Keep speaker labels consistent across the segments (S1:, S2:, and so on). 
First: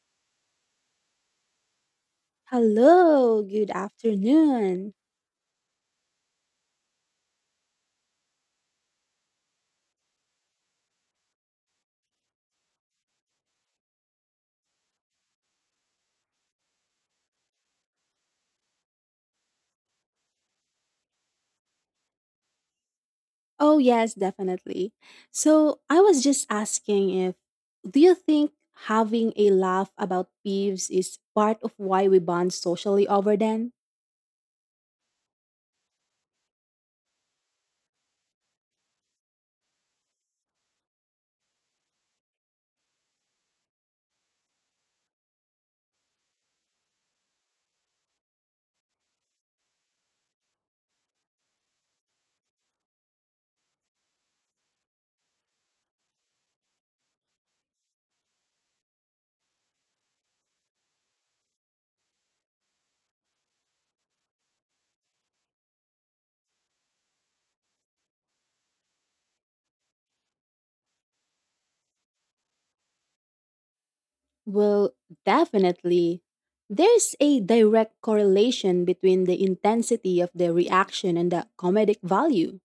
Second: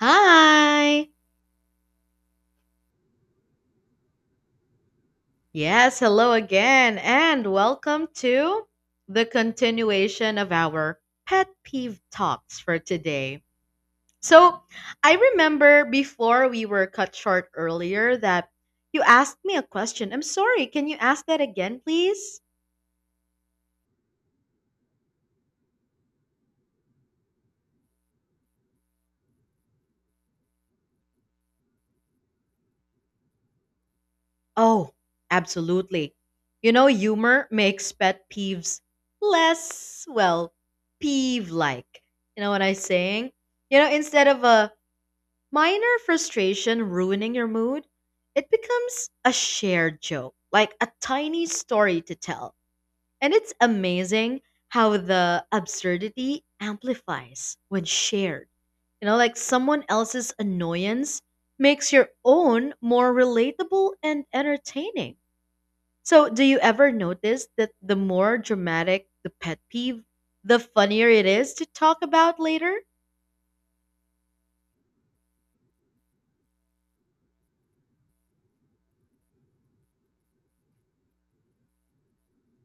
S1: Hi!
S2: Hello, good afternoon.
S1: Yes, hello again, and welcome to the continuation of our pet peeve talks for today. So, I remember before we were cut short earlier that you asked me a question. I'm sorry, can you ask that again, please?
S2: Oh, yes, definitely. So, I was just asking if do you think having a laugh about peeves is part of why we bond socially over them?
S1: Oh, absolutely. You know, humor makes pet peeves less, well, peeve like. You know what I'm saying? Instead of a minor frustration ruining your mood, it becomes a shared joke, like a tiny story to tell. And it's amazing how the absurdity amplifies when shared. Like someone else's annoyance makes your own more relatable and entertaining. So, do you ever notice that the more dramatic the pet peeve, the funnier it is to talk about later?
S2: Well, definitely. There's a direct correlation between the intensity of the reaction and the comedic value.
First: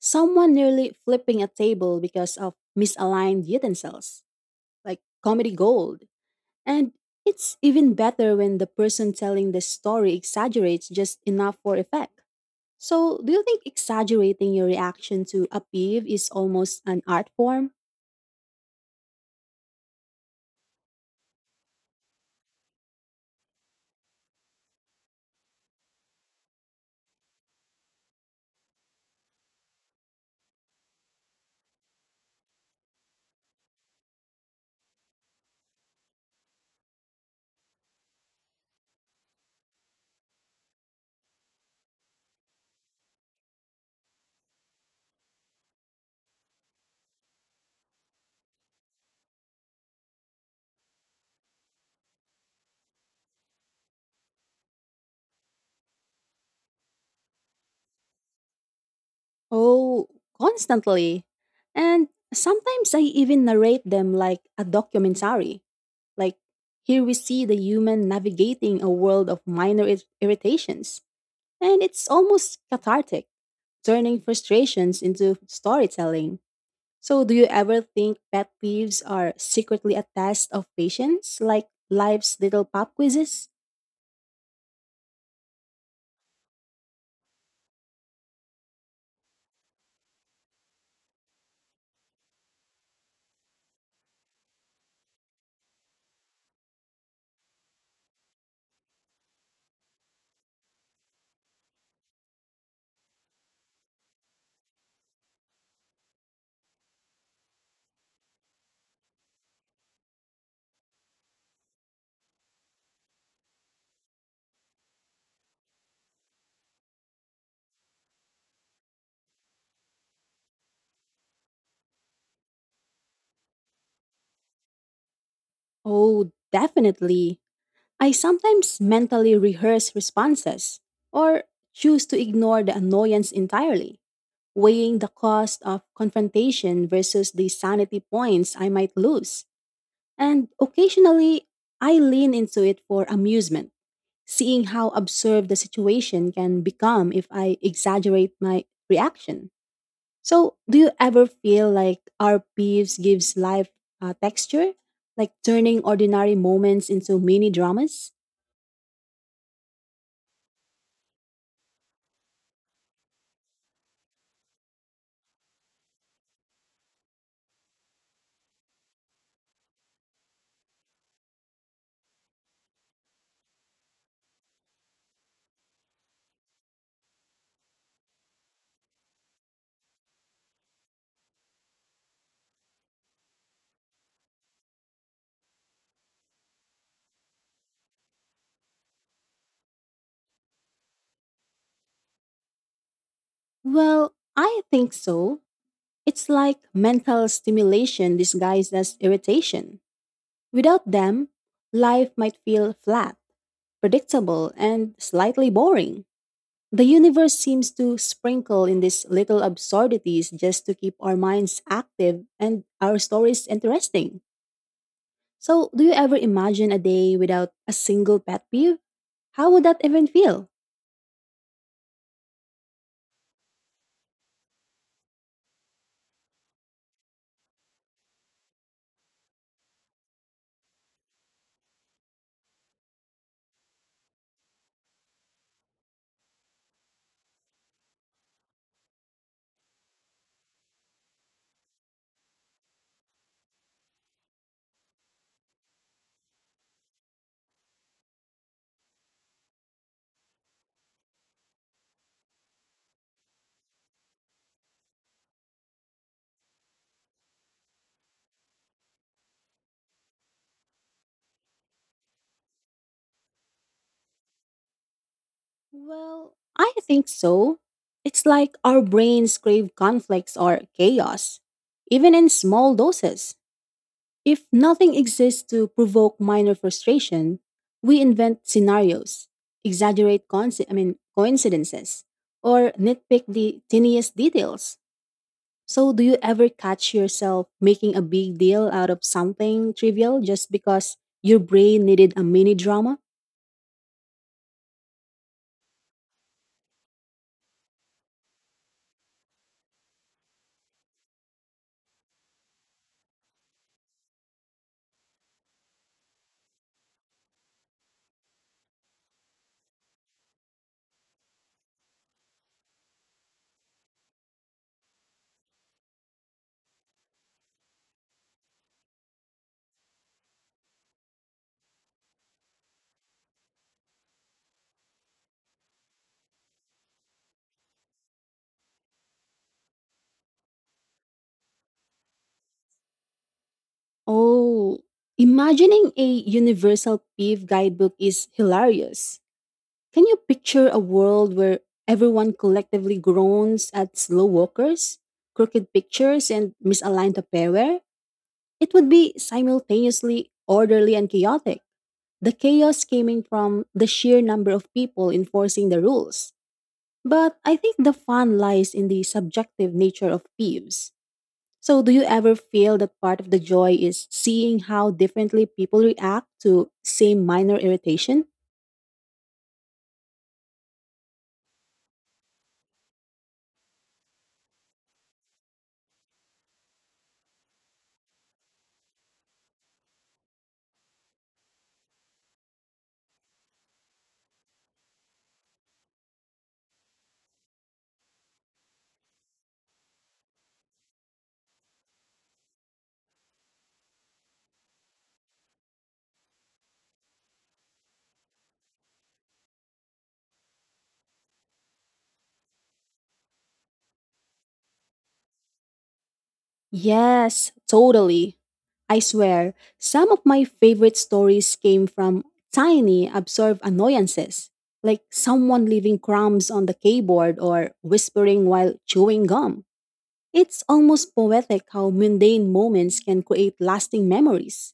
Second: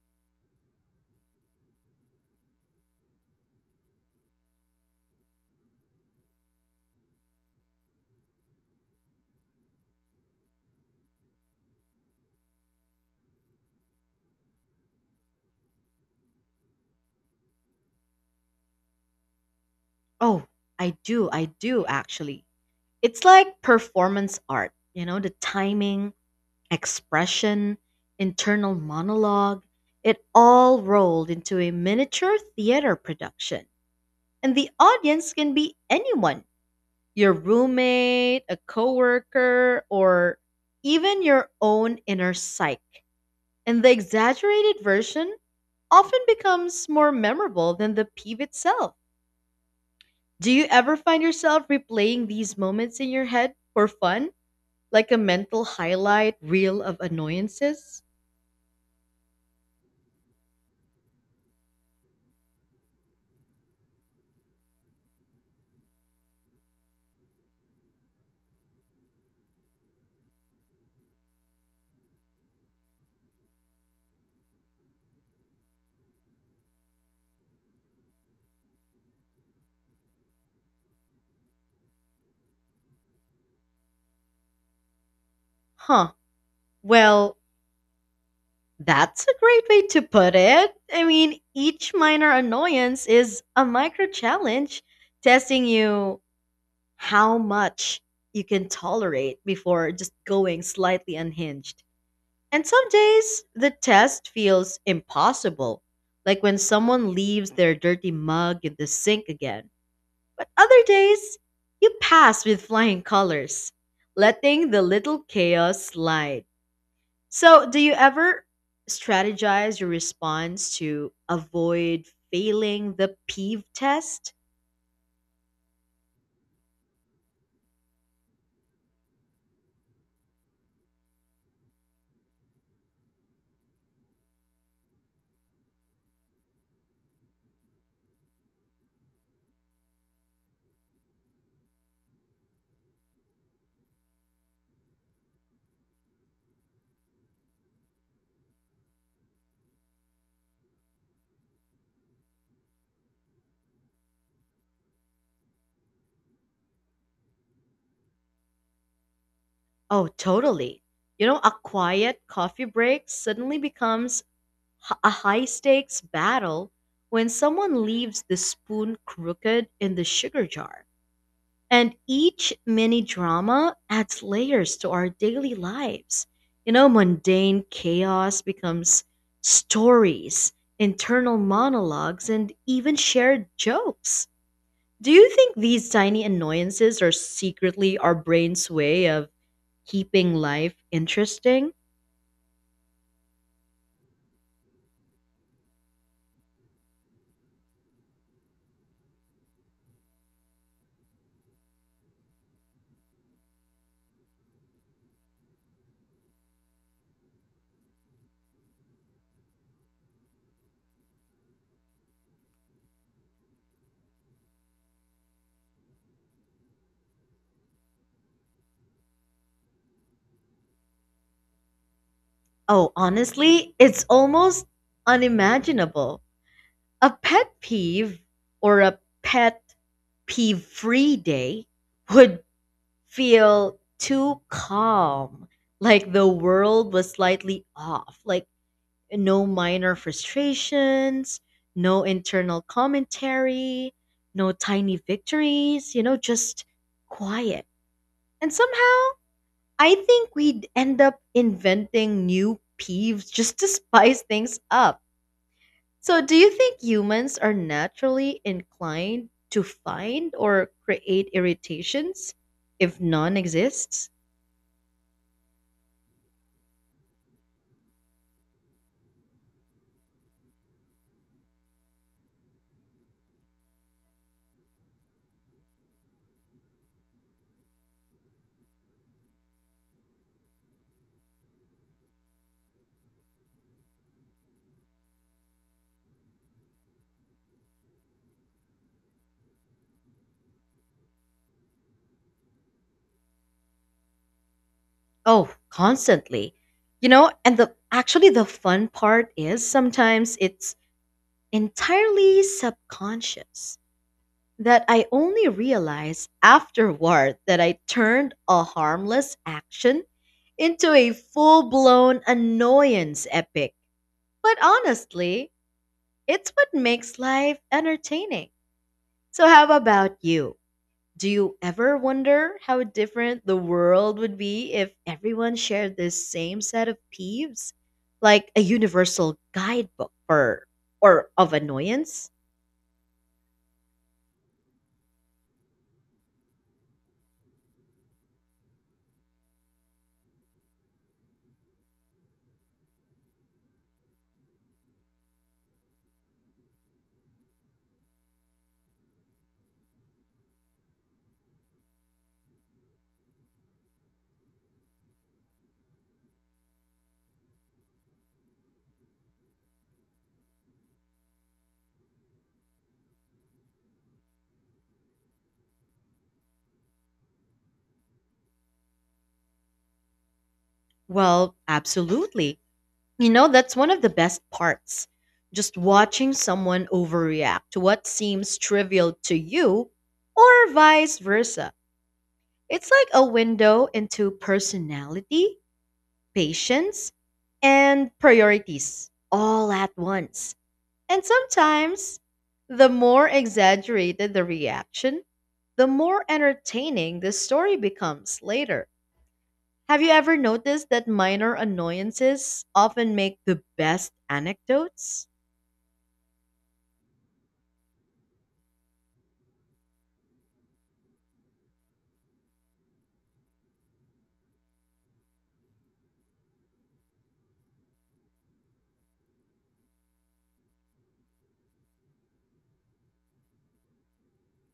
S2: Someone nearly flipping a table because of misaligned utensils, like comedy gold. And it's even better when the person telling the story exaggerates just enough for effect. So, do you think exaggerating your reaction to a peeve is almost an art form?
S1: Oh, I do actually. It's like performance art, you know, the timing, expression, internal monologue, it all rolled into a miniature theater production. And the audience can be anyone, your roommate, a coworker, or even your own inner psyche. And the exaggerated version often becomes more memorable than the peeve itself. Do you ever find yourself replaying these moments in your head for fun? Like a mental highlight reel of annoyances?
S2: Oh, constantly. And sometimes I even narrate them like a documentary. Like, here we see the human navigating a world of irritations. And it's almost cathartic, turning frustrations into storytelling. So, do you ever think pet peeves are secretly a test of patience, like life's little pop quizzes?
S1: Huh. Well, that's a great way to put it. I mean, each minor annoyance is a micro challenge testing you how much you can tolerate before just going slightly unhinged. And some days the test feels impossible, like when someone leaves their dirty mug in the sink again. But other days, you pass with flying colors, letting the little chaos slide. So, do you ever strategize your response to avoid failing the peeve test?
S2: Oh, definitely. I sometimes mentally rehearse responses or choose to ignore the annoyance entirely, weighing the cost of confrontation versus the sanity points I might lose. And occasionally, I lean into it for amusement, seeing how absurd the situation can become if I exaggerate my reaction. So, do you ever feel like our beefs gives life texture, like turning ordinary moments into mini dramas?
S1: Oh, totally. You know, a quiet coffee break suddenly becomes a high stakes battle when someone leaves the spoon crooked in the sugar jar. And each mini drama adds layers to our daily lives. You know, mundane chaos becomes stories, internal monologues, and even shared jokes. Do you think these tiny annoyances are secretly our brain's way of keeping life interesting?
S2: Well, I think so. It's like mental stimulation disguised as irritation. Without them, life might feel flat, predictable, and slightly boring. The universe seems to sprinkle in these little absurdities just to keep our minds active and our stories interesting. So, do you ever imagine a day without a single pet peeve? How would that even feel?
S1: Oh, honestly, it's almost unimaginable. A pet peeve a pet peeve free day would feel too calm, like the world was slightly off, like no minor frustrations, no internal commentary, no tiny victories, just quiet. And somehow, I think we'd end up inventing new peeves just to spice things up. So, do you think humans are naturally inclined to find or create irritations if none exists?
S2: Well, I think so. It's like our brains crave conflicts or chaos, even in small doses. If nothing exists to provoke minor frustration, we invent scenarios, exaggerate conci- I mean, coincidences, or nitpick the tiniest details. So, do you ever catch yourself making a big deal out of something trivial just because your brain needed a mini drama?
S1: Oh, constantly. You know, and the actually the fun part is sometimes it's entirely subconscious that I only realize afterward that I turned a harmless action into a full-blown annoyance epic. But honestly, it's what makes life entertaining. So how about you? Do you ever wonder how different the world would be if everyone shared this same set of peeves? Like a universal guidebook for or of annoyance?
S2: Oh, imagining a universal PIV guidebook is hilarious. Can you picture a world where everyone collectively groans at slow walkers, crooked pictures, and misaligned paper? It would be simultaneously orderly and chaotic. The chaos coming from the sheer number of people enforcing the rules. But I think the fun lies in the subjective nature of peeves. So, do you ever feel that part of the joy is seeing how differently people react to same minor irritation?
S1: Well, absolutely. You know, that's one of the best parts. Just watching someone overreact to what seems trivial to you or vice versa. It's like a window into personality, patience, and priorities all at once. And sometimes, the more exaggerated the reaction, the more entertaining the story becomes later. Have you ever noticed that minor annoyances often make the best anecdotes?
S2: Yes, totally. I swear, some of my favorite stories came from tiny, absurd annoyances, like someone leaving crumbs on the keyboard or whispering while chewing gum. It's almost poetic how mundane moments can create lasting memories.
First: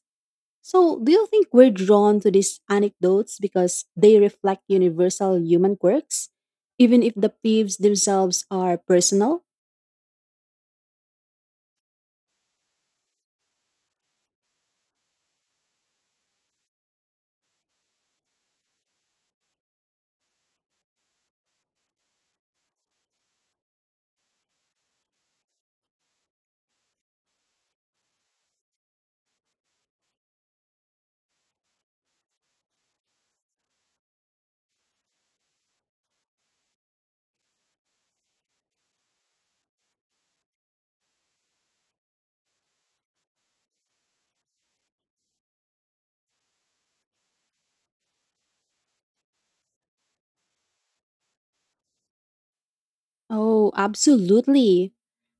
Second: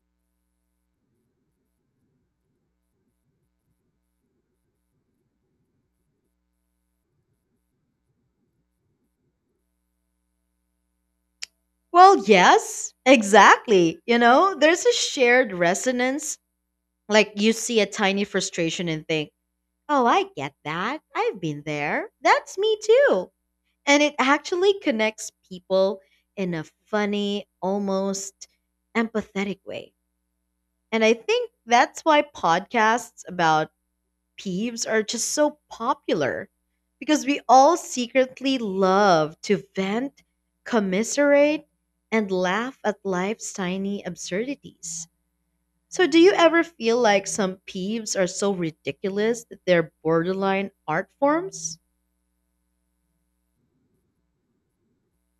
S2: So, do you think we're drawn to these anecdotes because they reflect universal human quirks, even if the peeves themselves are personal?
S1: Well, yes, exactly. You know, there's a shared resonance. Like you see a tiny frustration and think, oh, I get that. I've been there. That's me too. And it actually connects people in a funny, almost empathetic way. And I think that's why podcasts about peeves are just so popular because we all secretly love to vent, commiserate, and laugh at life's tiny absurdities. So, do you ever feel like some peeves are so ridiculous that they're borderline art forms?
S2: Oh, absolutely.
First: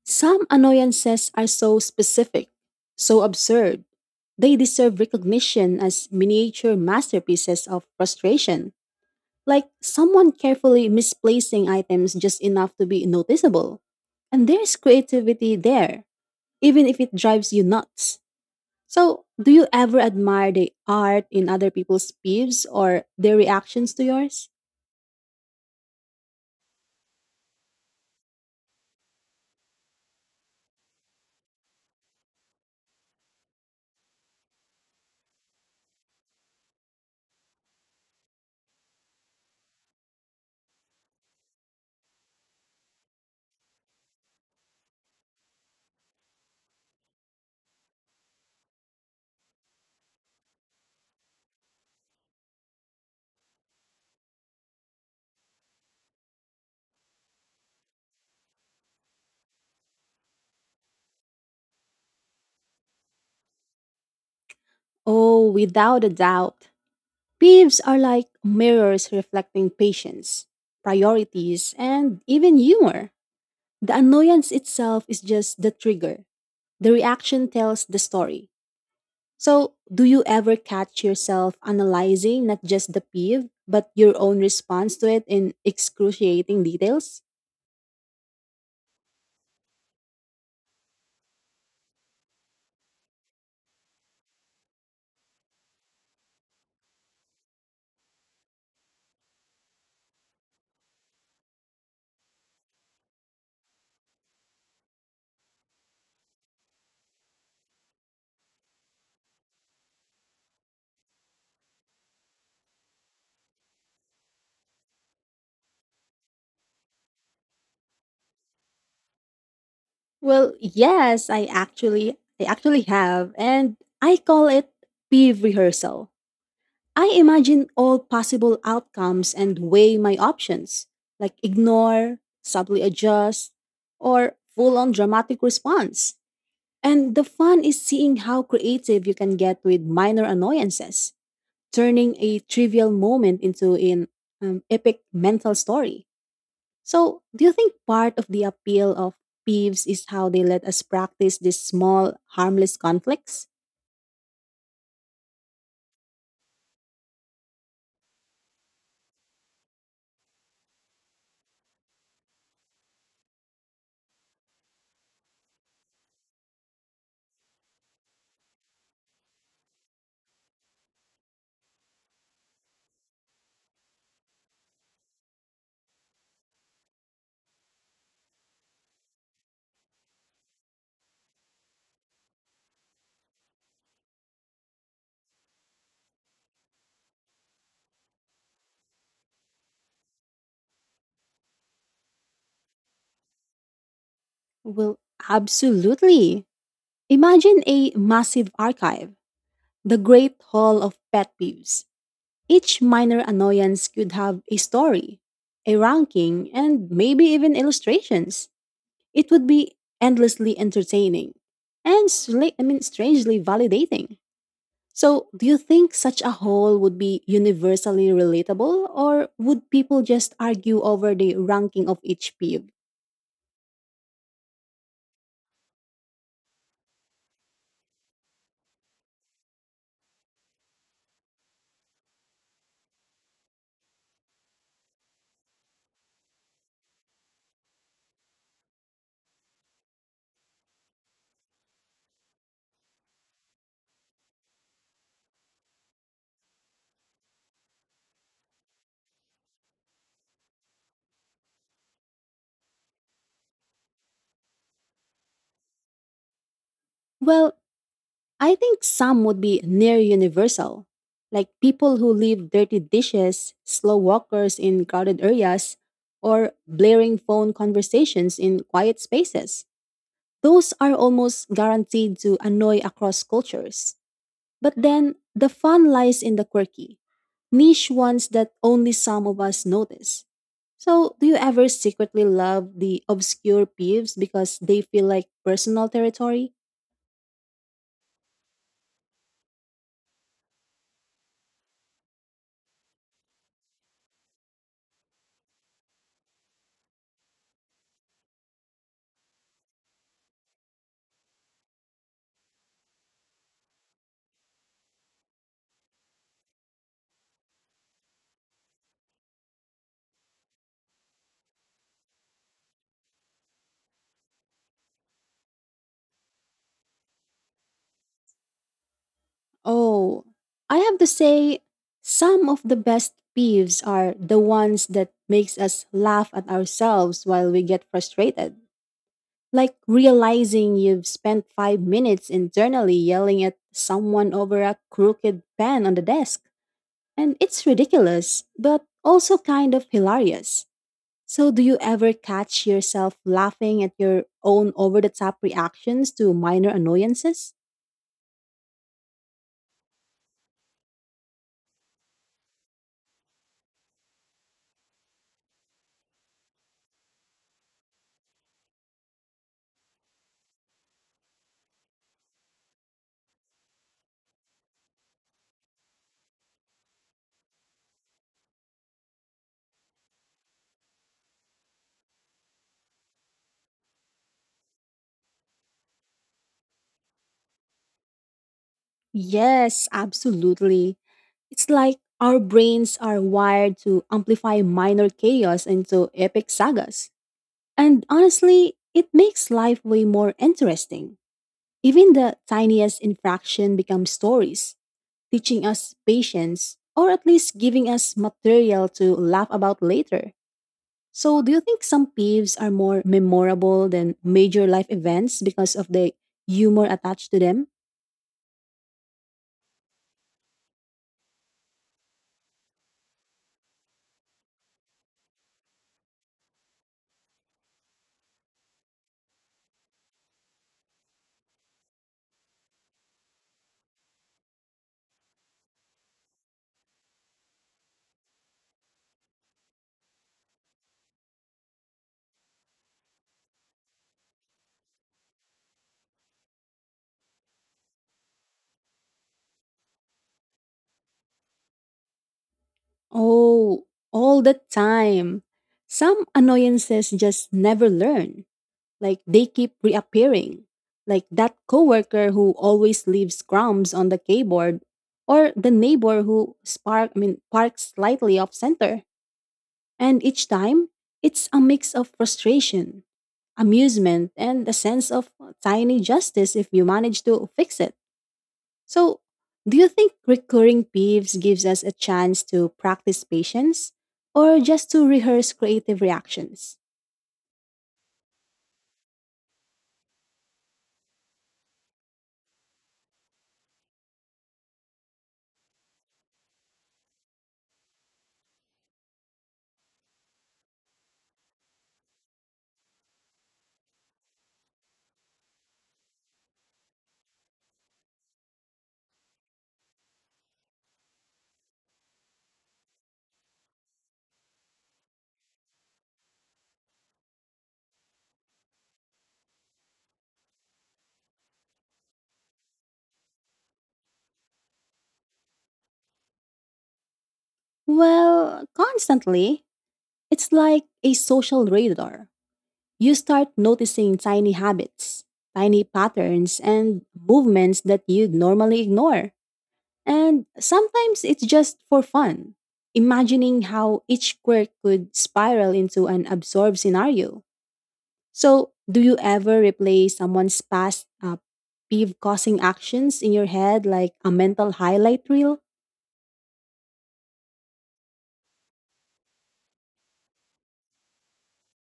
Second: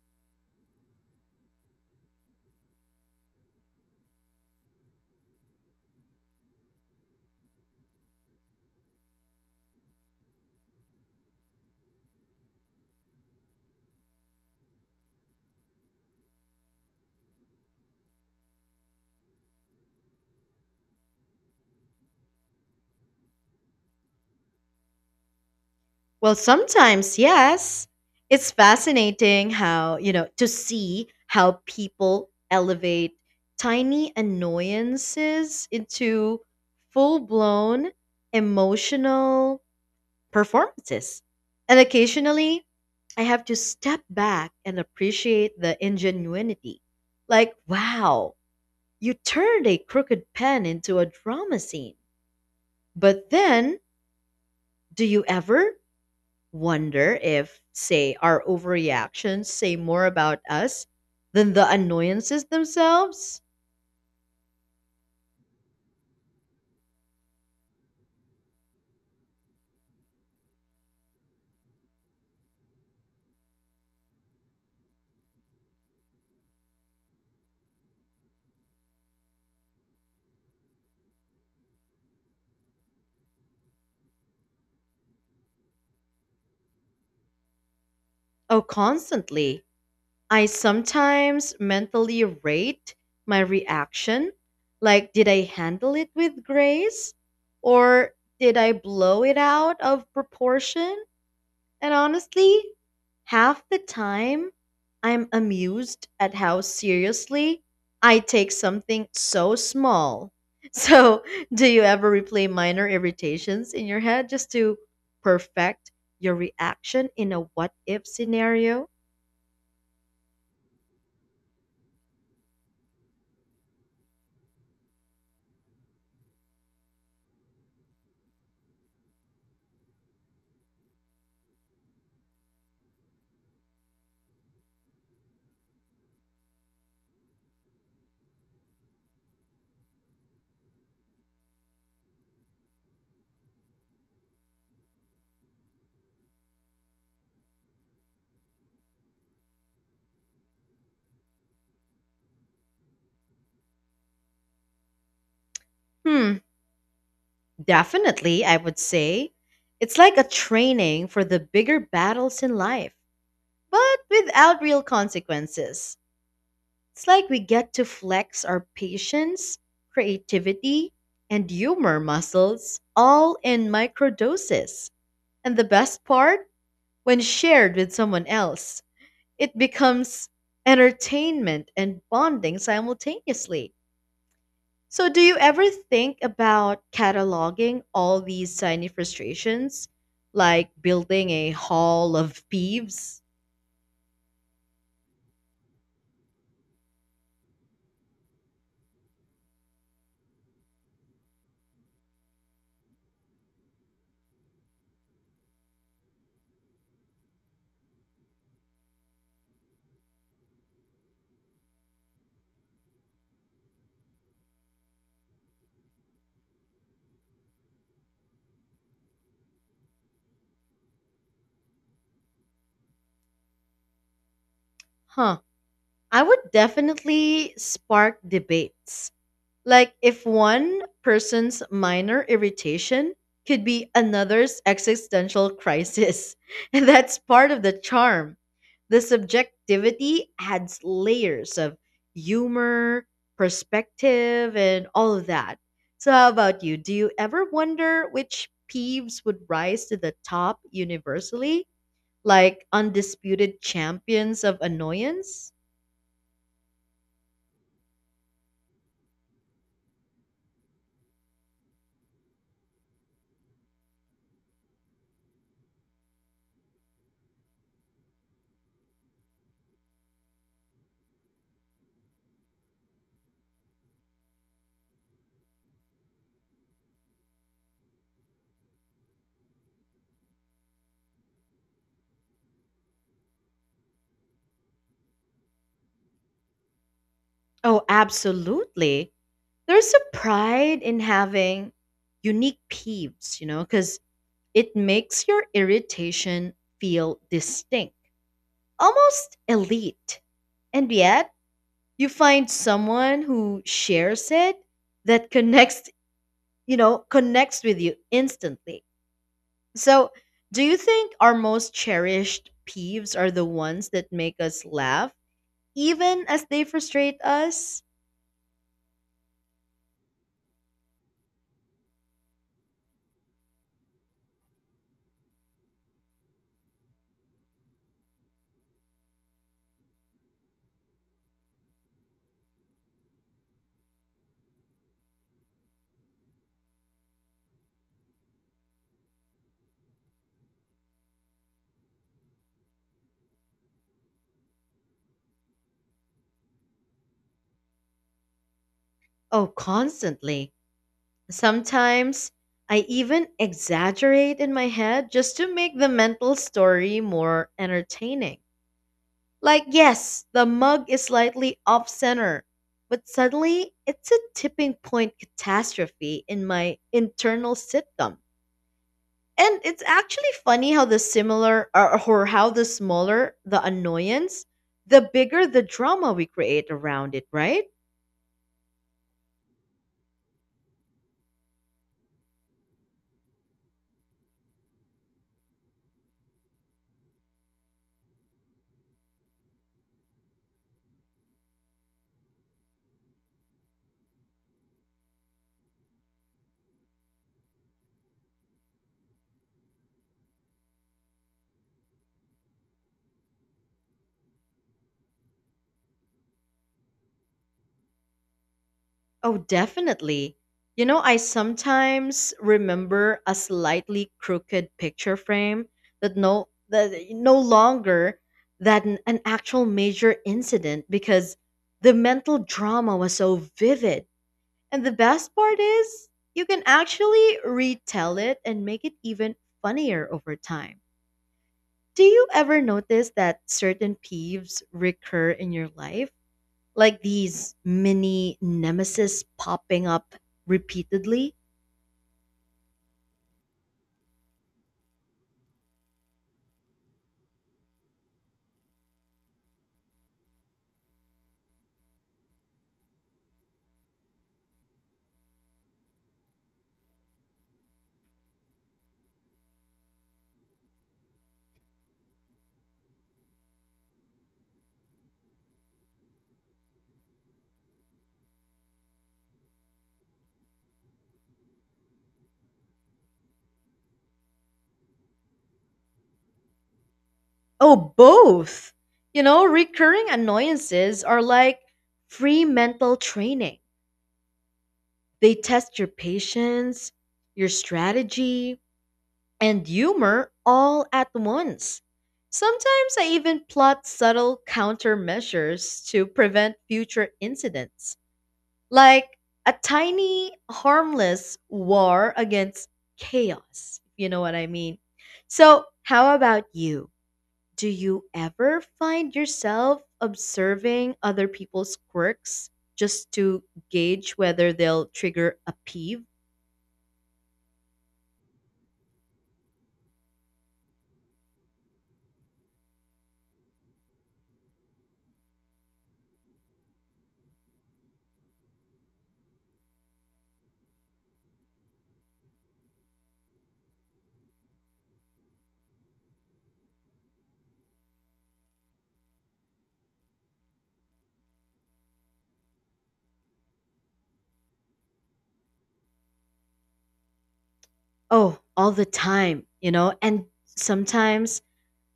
S2: Some annoyances are so specific, so absurd, they deserve recognition as miniature masterpieces of frustration, like someone carefully misplacing items just enough to be noticeable. And there's creativity there, even if it drives you nuts. So, do you ever admire the art in other people's peeves or their reactions to yours?
S1: Well, sometimes, yes. It's fascinating how, you know, to see how people elevate tiny annoyances into full blown emotional performances. And occasionally, I have to step back and appreciate the ingenuity. Like, wow, you turned a crooked pen into a drama scene. But then, do you ever wonder if, say, our overreactions say more about us than the annoyances themselves?
S2: Oh, without a doubt. Peeves are like mirrors reflecting patience, priorities, and even humor. The annoyance itself is just the trigger. The reaction tells the story. So, do you ever catch yourself analyzing not just the peeve, but your own response to it in excruciating details?
S1: Oh, constantly. I sometimes mentally rate my reaction. Like, did I handle it with grace? Or did I blow it out of proportion? And honestly, half the time, I'm amused at how seriously I take something so small. So, do you ever replay minor irritations in your head just to perfect your reaction in a what if scenario?
S2: Well, yes, I actually have and I call it peeve rehearsal. I imagine all possible outcomes and weigh my options, like ignore, subtly adjust, or full-on dramatic response. And the fun is seeing how creative you can get with minor annoyances, turning a trivial moment into an epic mental story. So, do you think part of the appeal of peeves is how they let us practice these small, harmless conflicts?
S1: Hmm, Definitely, I would say. It's like a training for the bigger battles in life, but without real consequences. It's like we get to flex our patience, creativity, and humor muscles all in microdoses. And the best part, when shared with someone else, it becomes entertainment and bonding simultaneously. So, do you ever think about cataloging all these tiny frustrations, like building a hall of peeves?
S2: Well, absolutely. Imagine a massive archive, the Great Hall of Pet Peeves. Each minor annoyance could have a story, a ranking, and maybe even illustrations. It would be endlessly entertaining and strangely validating. So, do you think such a haul would be universally relatable, or would people just argue over the ranking of each peeve?
S1: Huh. I would definitely spark debates. Like, if one person's minor irritation could be another's existential crisis. And that's part of the charm. The subjectivity adds layers of humor, perspective, and all of that. So, how about you? Do you ever wonder which peeves would rise to the top universally? Like undisputed champions of annoyance?
S2: Well, I think some would be near universal, like people who leave dirty dishes, slow walkers in crowded areas, or blaring phone conversations in quiet spaces. Those are almost guaranteed to annoy across cultures. But then, the fun lies in the quirky niche ones that only some of us notice. So, do you ever secretly love the obscure peeves because they feel like personal territory?
S1: Oh, absolutely. There's a pride in having unique peeves, you know, because it makes your irritation feel distinct, almost elite. And yet, you find someone who shares it that connects with you instantly. So, do you think our most cherished peeves are the ones that make us laugh, even as they frustrate us?
S2: Oh, I have to say, some of the best peeves are the ones that makes us laugh at ourselves while we get frustrated. Like realizing you've spent 5 minutes internally yelling at someone over a crooked pen on the desk. And it's ridiculous, but also kind of hilarious. So, do you ever catch yourself laughing at your own over the top reactions to minor annoyances?
S1: Oh, constantly. Sometimes I even exaggerate in my head just to make the mental story more entertaining. Like, yes, the mug is slightly off center, but suddenly it's a tipping point catastrophe in my internal sitcom. And it's actually funny how the similar or how the smaller the annoyance, the bigger the drama we create around it, right?
S2: Yes, absolutely. It's like our brains are wired to amplify minor chaos into epic sagas. And honestly, it makes life way more interesting. Even the tiniest infraction becomes stories, teaching us patience, or at least giving us material to laugh about later. So, do you think some peeves are more memorable than major life events because of the humor attached to them?
S1: Oh, definitely. You know, I sometimes remember a slightly crooked picture frame that no longer than an actual major incident because the mental drama was so vivid. And the best part is you can actually retell it and make it even funnier over time. Do you ever notice that certain peeves recur in your life? Like these mini nemesis popping up repeatedly?
S2: Oh, all the time. Some annoyances just never learn. Like they keep reappearing. Like that coworker who always leaves crumbs on the keyboard or the neighbor who spark I mean parks slightly off center. And each time, it's a mix of frustration, amusement, and a sense of tiny justice if you manage to fix it. So, do you think recurring peeves gives us a chance to practice patience or just to rehearse creative reactions?
S1: Oh, both. You know, recurring annoyances are like free mental training. They test your patience, your strategy, and humor all at once. Sometimes I even plot subtle countermeasures to prevent future incidents. Like a tiny, harmless war against chaos. You know what I mean? So, how about you? Do you ever find yourself observing other people's quirks just to gauge whether they'll trigger a peeve?
S2: Well, constantly, it's like a social radar. You start noticing tiny habits, tiny patterns, and movements that you'd normally ignore. And sometimes it's just for fun, imagining how each quirk could spiral into an absurd scenario. So, do you ever replay someone's past peeve causing actions in your head like a mental highlight reel?
S1: Oh, all the time, you know? And sometimes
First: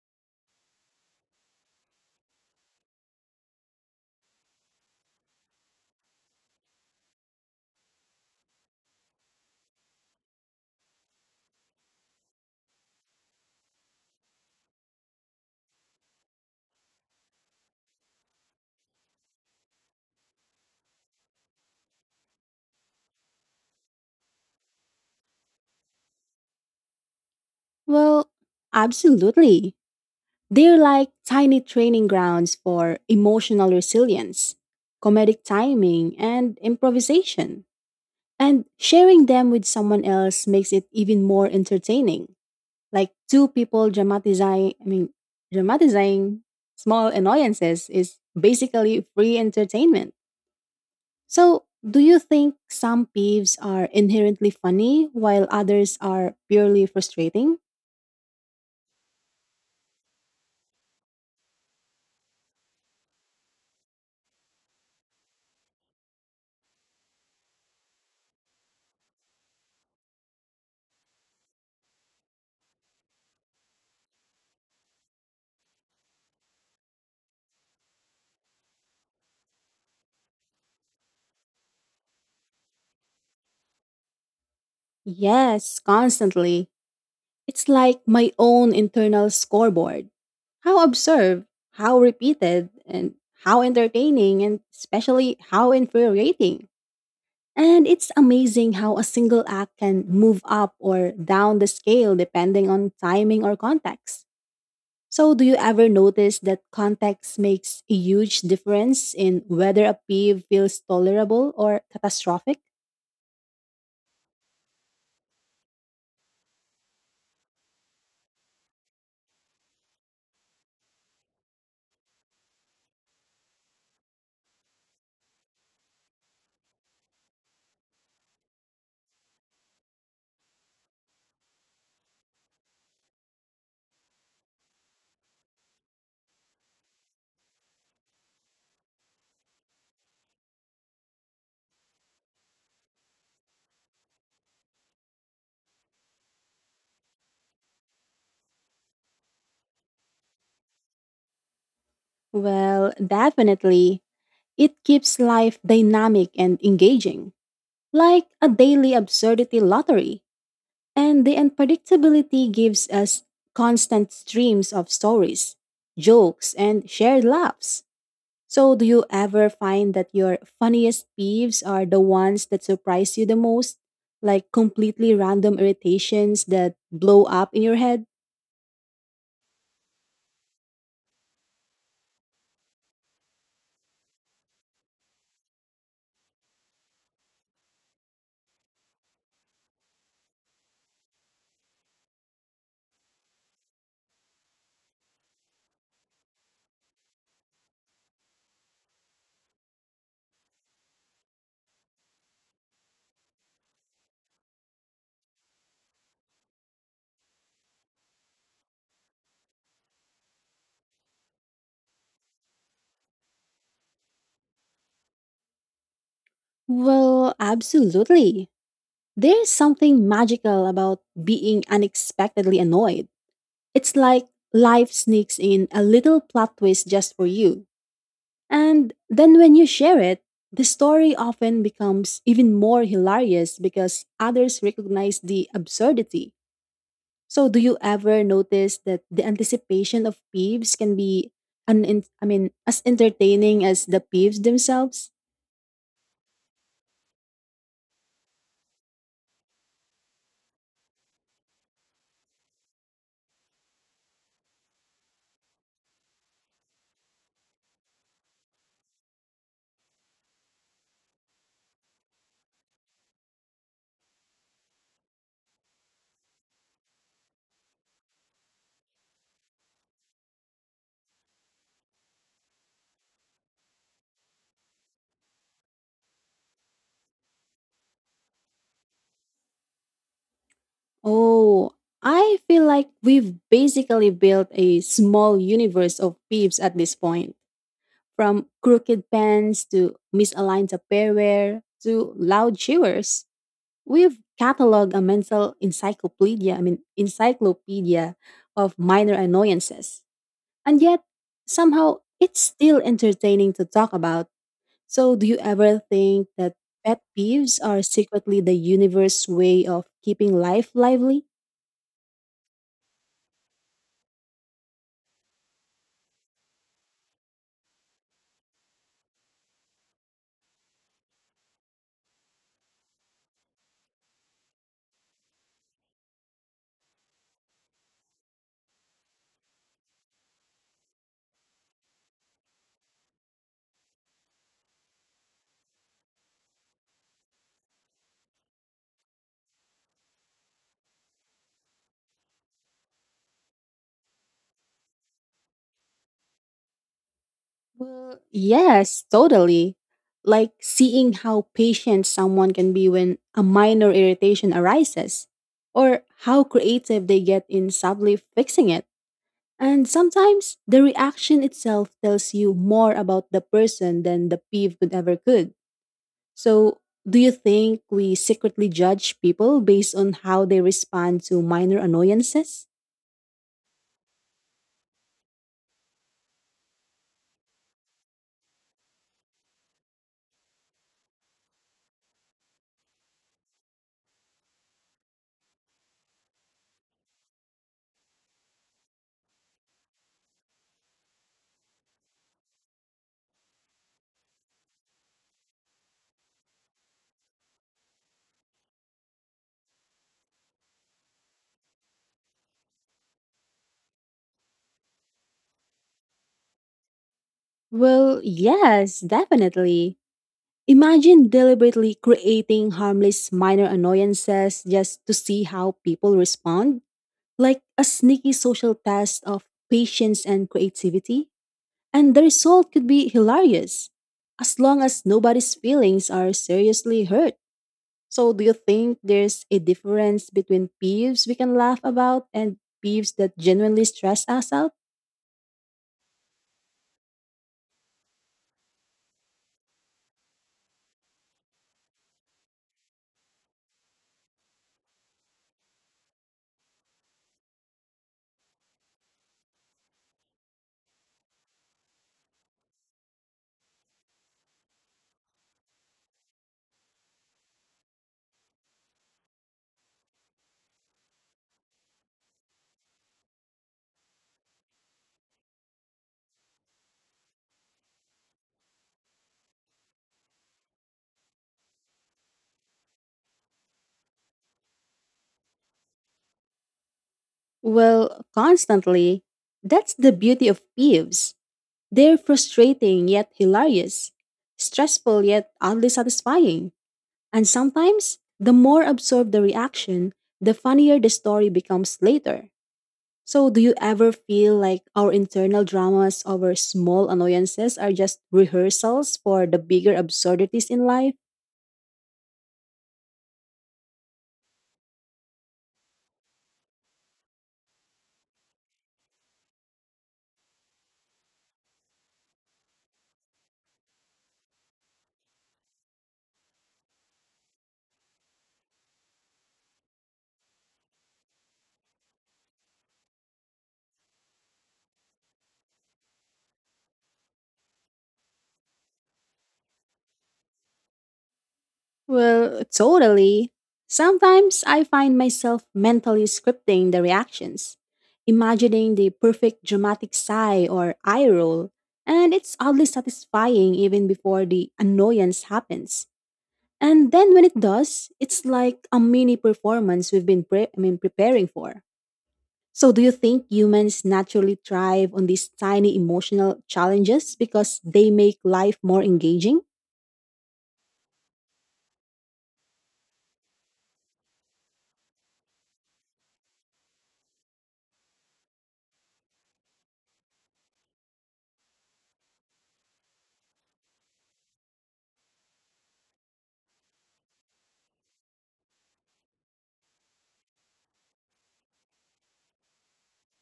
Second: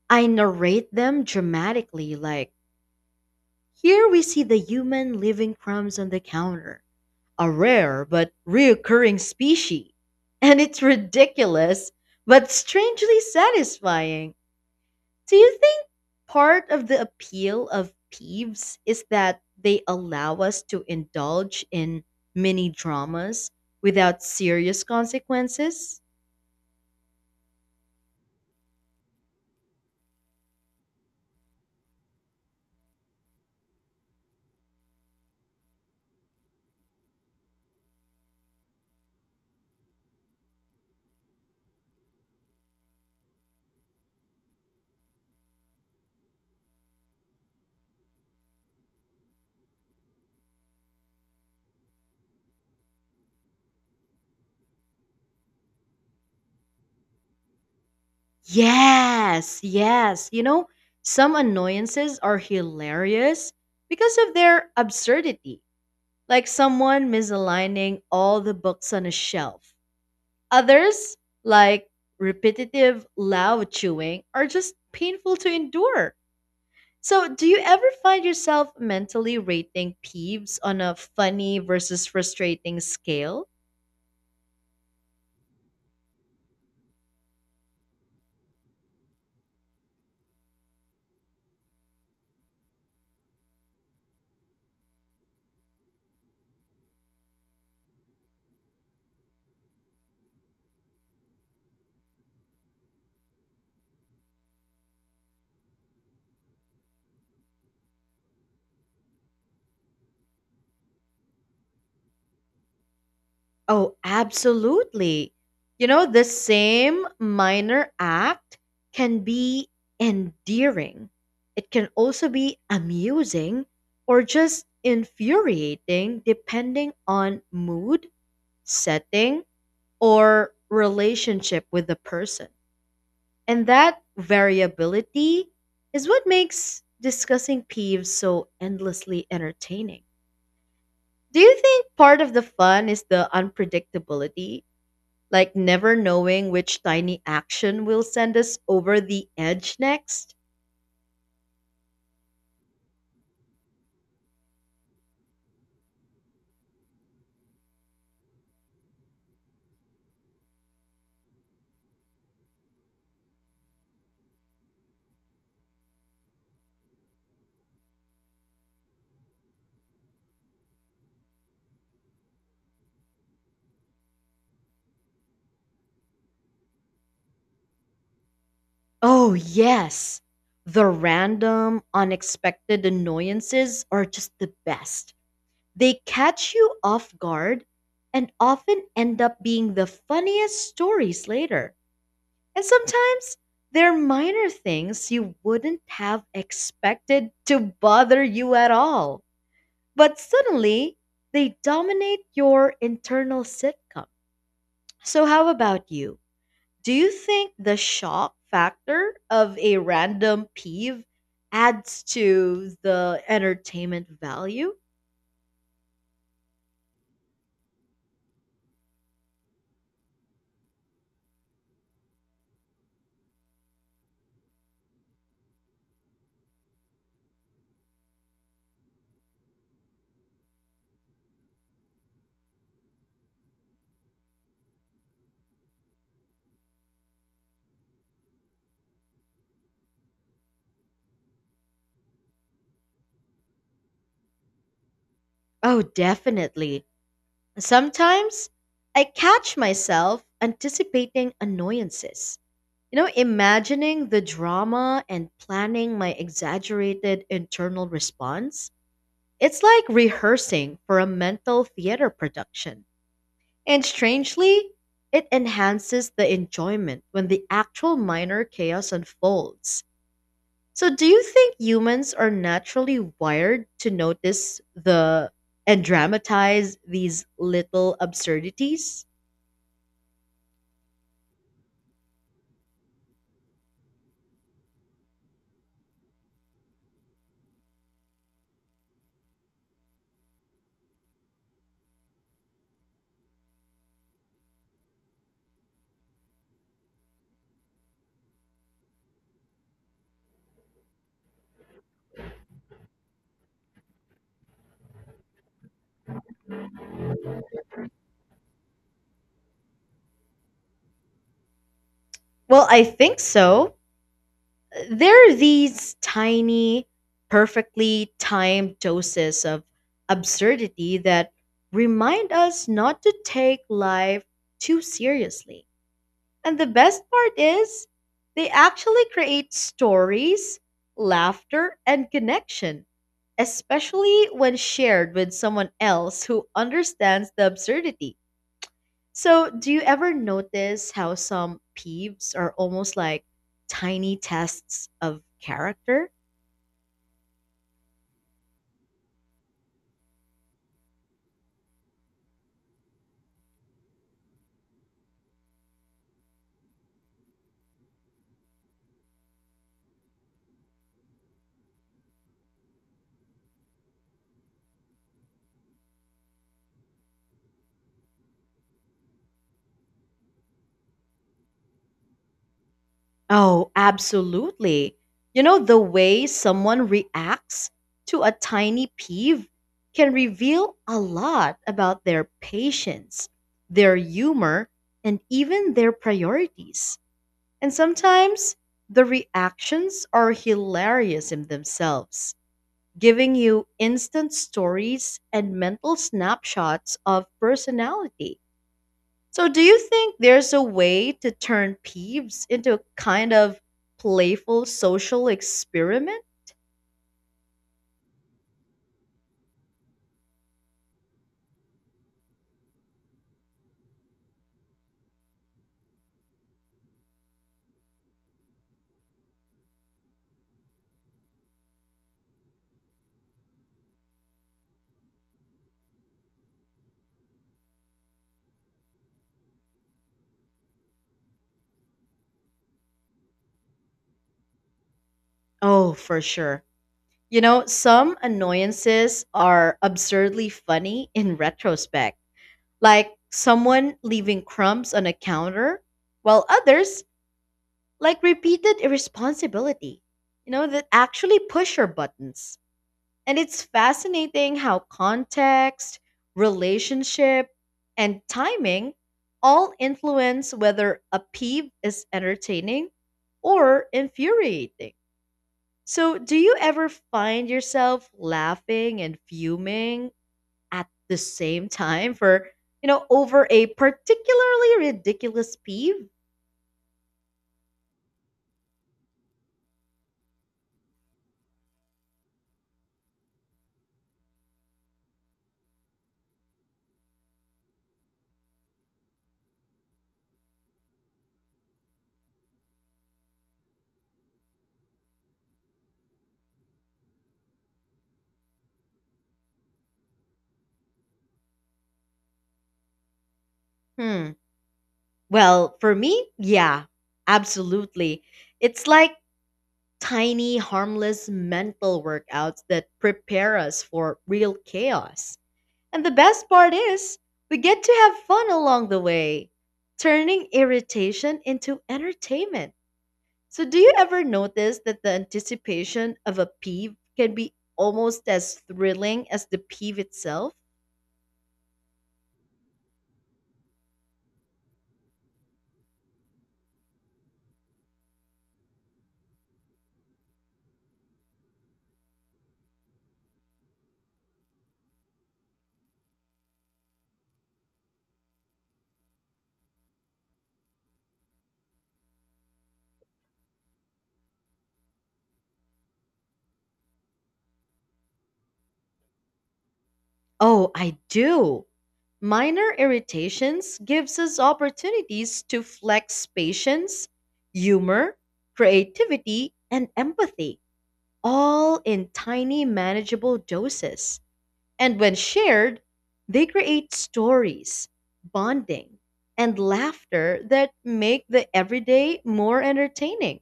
S1: I narrate them dramatically, like, here we see the human leaving crumbs on the counter, a rare but reoccurring species. And it's ridiculous, but strangely satisfying. Do you think part of the appeal of peeves is that they allow us to indulge in mini dramas without serious consequences?
S2: Well, absolutely. They're like tiny training grounds for emotional resilience, comedic timing, and improvisation. And sharing them with someone else makes it even more entertaining. Like two people dramatizing small annoyances is basically free entertainment. So, do you think some peeves are inherently funny while others are purely frustrating?
S1: Yes. You know, some annoyances are hilarious because of their absurdity, like someone misaligning all the books on a shelf. Others, like repetitive loud chewing, are just painful to endure. So, do you ever find yourself mentally rating peeves on a funny versus frustrating scale?
S2: Yes, constantly. It's like my own internal scoreboard. How observed, how repeated, and how entertaining, and especially how infuriating. And it's amazing how a single act can move up or down the scale depending on timing or context. So, do you ever notice that context makes a huge difference in whether a peeve feels tolerable or catastrophic?
S1: Oh, absolutely. You know, the same minor act can be endearing. It can also be amusing or just infuriating depending on mood, setting, or relationship with the person. And that variability is what makes discussing peeves so endlessly entertaining. Do you think part of the fun is the unpredictability? Like never knowing which tiny action will send us over the edge next?
S2: Well, definitely. It keeps life dynamic and engaging, like a daily absurdity lottery. And the unpredictability gives us constant streams of stories, jokes, and shared laughs. So, do you ever find that your funniest peeves are the ones that surprise you the most? Like completely random irritations that blow up in your head?
S1: Oh, yes. The random, unexpected annoyances are just the best. They catch you off guard and often end up being the funniest stories later. And sometimes they're minor things you wouldn't have expected to bother you at all. But suddenly, they dominate your internal sitcom. So, how about you? Do you think the shock factor of a random peeve adds to the entertainment value?
S2: Well, absolutely. There's something magical about being unexpectedly annoyed. It's like life sneaks in a little plot twist just for you. And then when you share it, the story often becomes even more hilarious because others recognize the absurdity. So, do you ever notice that the anticipation of peeves can be an I mean as entertaining as the peeves themselves?
S1: Oh, definitely. Sometimes I catch myself anticipating annoyances. You know, imagining the drama and planning my exaggerated internal response. It's like rehearsing for a mental theater production. And strangely, it enhances the enjoyment when the actual minor chaos unfolds. So, do you think humans are naturally wired to notice the and dramatize these little absurdities?
S2: Oh, I feel like we've basically built a small universe of peeves at this point. From crooked pens to misaligned apparel to loud shivers. We've cataloged a mental encyclopedia, I mean encyclopedia of minor annoyances. And yet, somehow, it's still entertaining to talk about. So, do you ever think that pet peeves are secretly the universe's way of keeping life lively?
S1: Well, I think so. There are these tiny, perfectly timed doses of absurdity that remind us not to take life too seriously. And the best part is, they actually create stories, laughter, and connection, especially when shared with someone else who understands the absurdity. So, do you ever notice how some peeves are almost like tiny tests of character?
S2: Well, yes, totally. Like seeing how patient someone can be when a minor irritation arises, or how creative they get in subtly fixing it. And sometimes the reaction itself tells you more about the person than the peeve could ever could. So, do you think we secretly judge people based on how they respond to minor annoyances?
S1: Oh, absolutely. You know, the way someone reacts to a tiny peeve can reveal a lot about their patience, their humor, and even their priorities. And sometimes the reactions are hilarious in themselves, giving you instant stories and mental snapshots of personality. So, do you think there's a way to turn peeves into a kind of playful social experiment?
S2: Well, yes, definitely. Imagine deliberately creating harmless minor annoyances just to see how people respond, like a sneaky social test of patience and creativity. And the result could be hilarious, as long as nobody's feelings are seriously hurt. So, do you think there's a difference between peeves we can laugh about and peeves that genuinely stress us out?
S1: Oh, for sure. You know, some annoyances are absurdly funny in retrospect, like someone leaving crumbs on a counter, while others, like repeated irresponsibility, you know, that actually push your buttons. And it's fascinating how context, relationship, and timing all influence whether a peeve is entertaining or infuriating. So, do you ever find yourself laughing and fuming at the same time for, over a particularly ridiculous peeve?
S2: Well, constantly. That's the beauty of peeves. They're frustrating yet hilarious, stressful yet oddly satisfying. And sometimes, the more absorbed the reaction, the funnier the story becomes later. So, do you ever feel like our internal dramas over small annoyances are just rehearsals for the bigger absurdities in life?
S1: Hmm. Well, for me, yeah, absolutely. It's like tiny, harmless mental workouts that prepare us for real chaos. And the best part is, we get to have fun along the way, turning irritation into entertainment. So, do you ever notice that the anticipation of a peeve can be almost as thrilling as the peeve itself?
S2: Well, totally. Sometimes I find myself mentally scripting the reactions, imagining the perfect dramatic sigh or eye roll, and it's oddly satisfying even before the annoyance happens. And then when it does, it's like a mini performance we've been preparing for. So do you think humans naturally thrive on these tiny emotional challenges because they make life more engaging?
S1: Oh, I do. Minor irritations gives us opportunities to flex patience, humor, creativity, and empathy, all in tiny manageable doses. And when shared, they create stories, bonding, and laughter that make the everyday more entertaining.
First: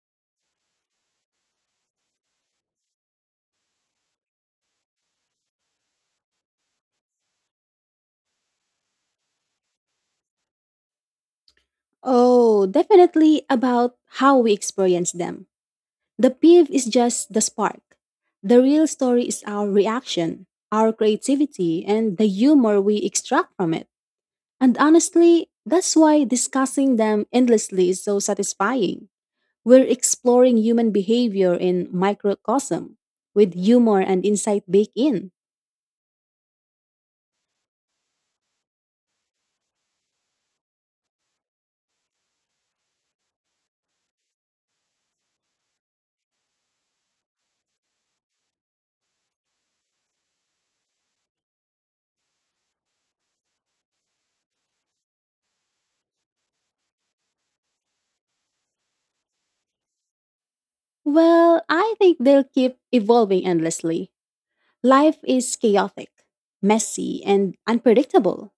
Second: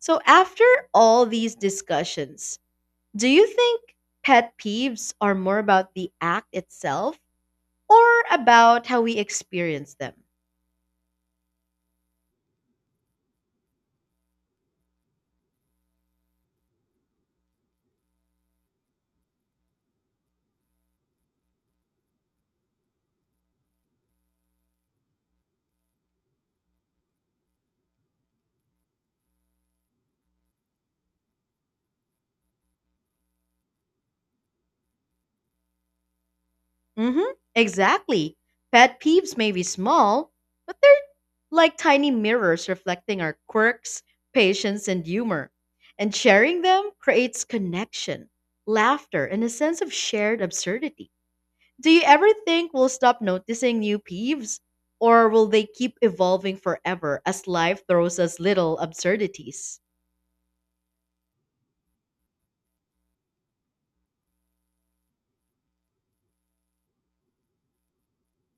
S1: So after all these discussions, do you think pet peeves are more about the act itself? Or about how we experience them.
S2: Oh, definitely about how we experience them. The peeve is just the spark. The real story is our reaction, our creativity, and the humor we extract from it. And honestly, that's why discussing them endlessly is so satisfying. We're exploring human behavior in microcosm, with humor and insight baked in.
S1: Exactly. Pet peeves may be small, but they're like tiny mirrors reflecting our quirks, patience, and humor. And sharing them creates connection, laughter, and a sense of shared absurdity. Do you ever think we'll stop noticing new peeves? Or will they keep evolving forever as life throws us little absurdities?
S2: Well, I think they'll keep evolving endlessly. Life is chaotic, messy, and unpredictable.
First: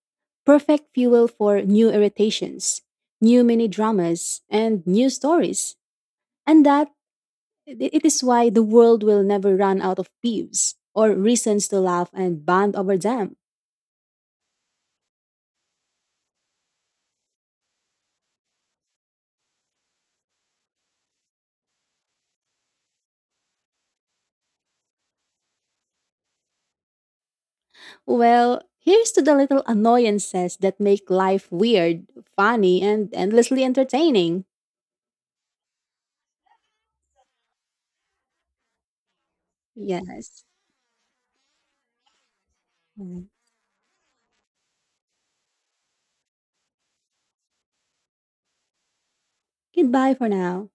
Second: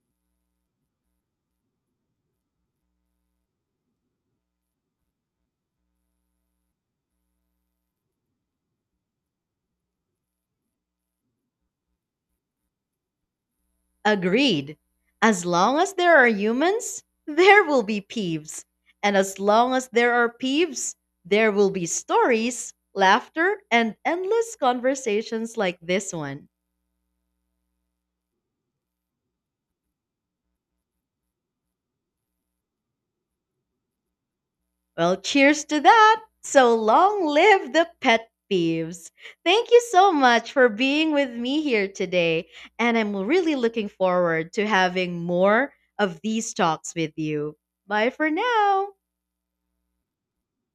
S2: Perfect fuel for new irritations, new mini dramas, and new stories. And that it is why the world will never run out of peeves or reasons to laugh and bond over them.
S1: Agreed. As long as there are humans, there will be peeves. And as long as there are peeves, there will be stories, laughter, and endless conversations like this one.
S2: Well, here's to the little annoyances that make life weird, funny, and endlessly entertaining.
S1: Well, cheers to that. So long live the pet peeves. Thank you so
S2: Yes.
S1: much for being with me here today. And I'm
S2: Mm.
S1: really looking forward to having more of these talks with you. Bye for now.
S2: Goodbye for now.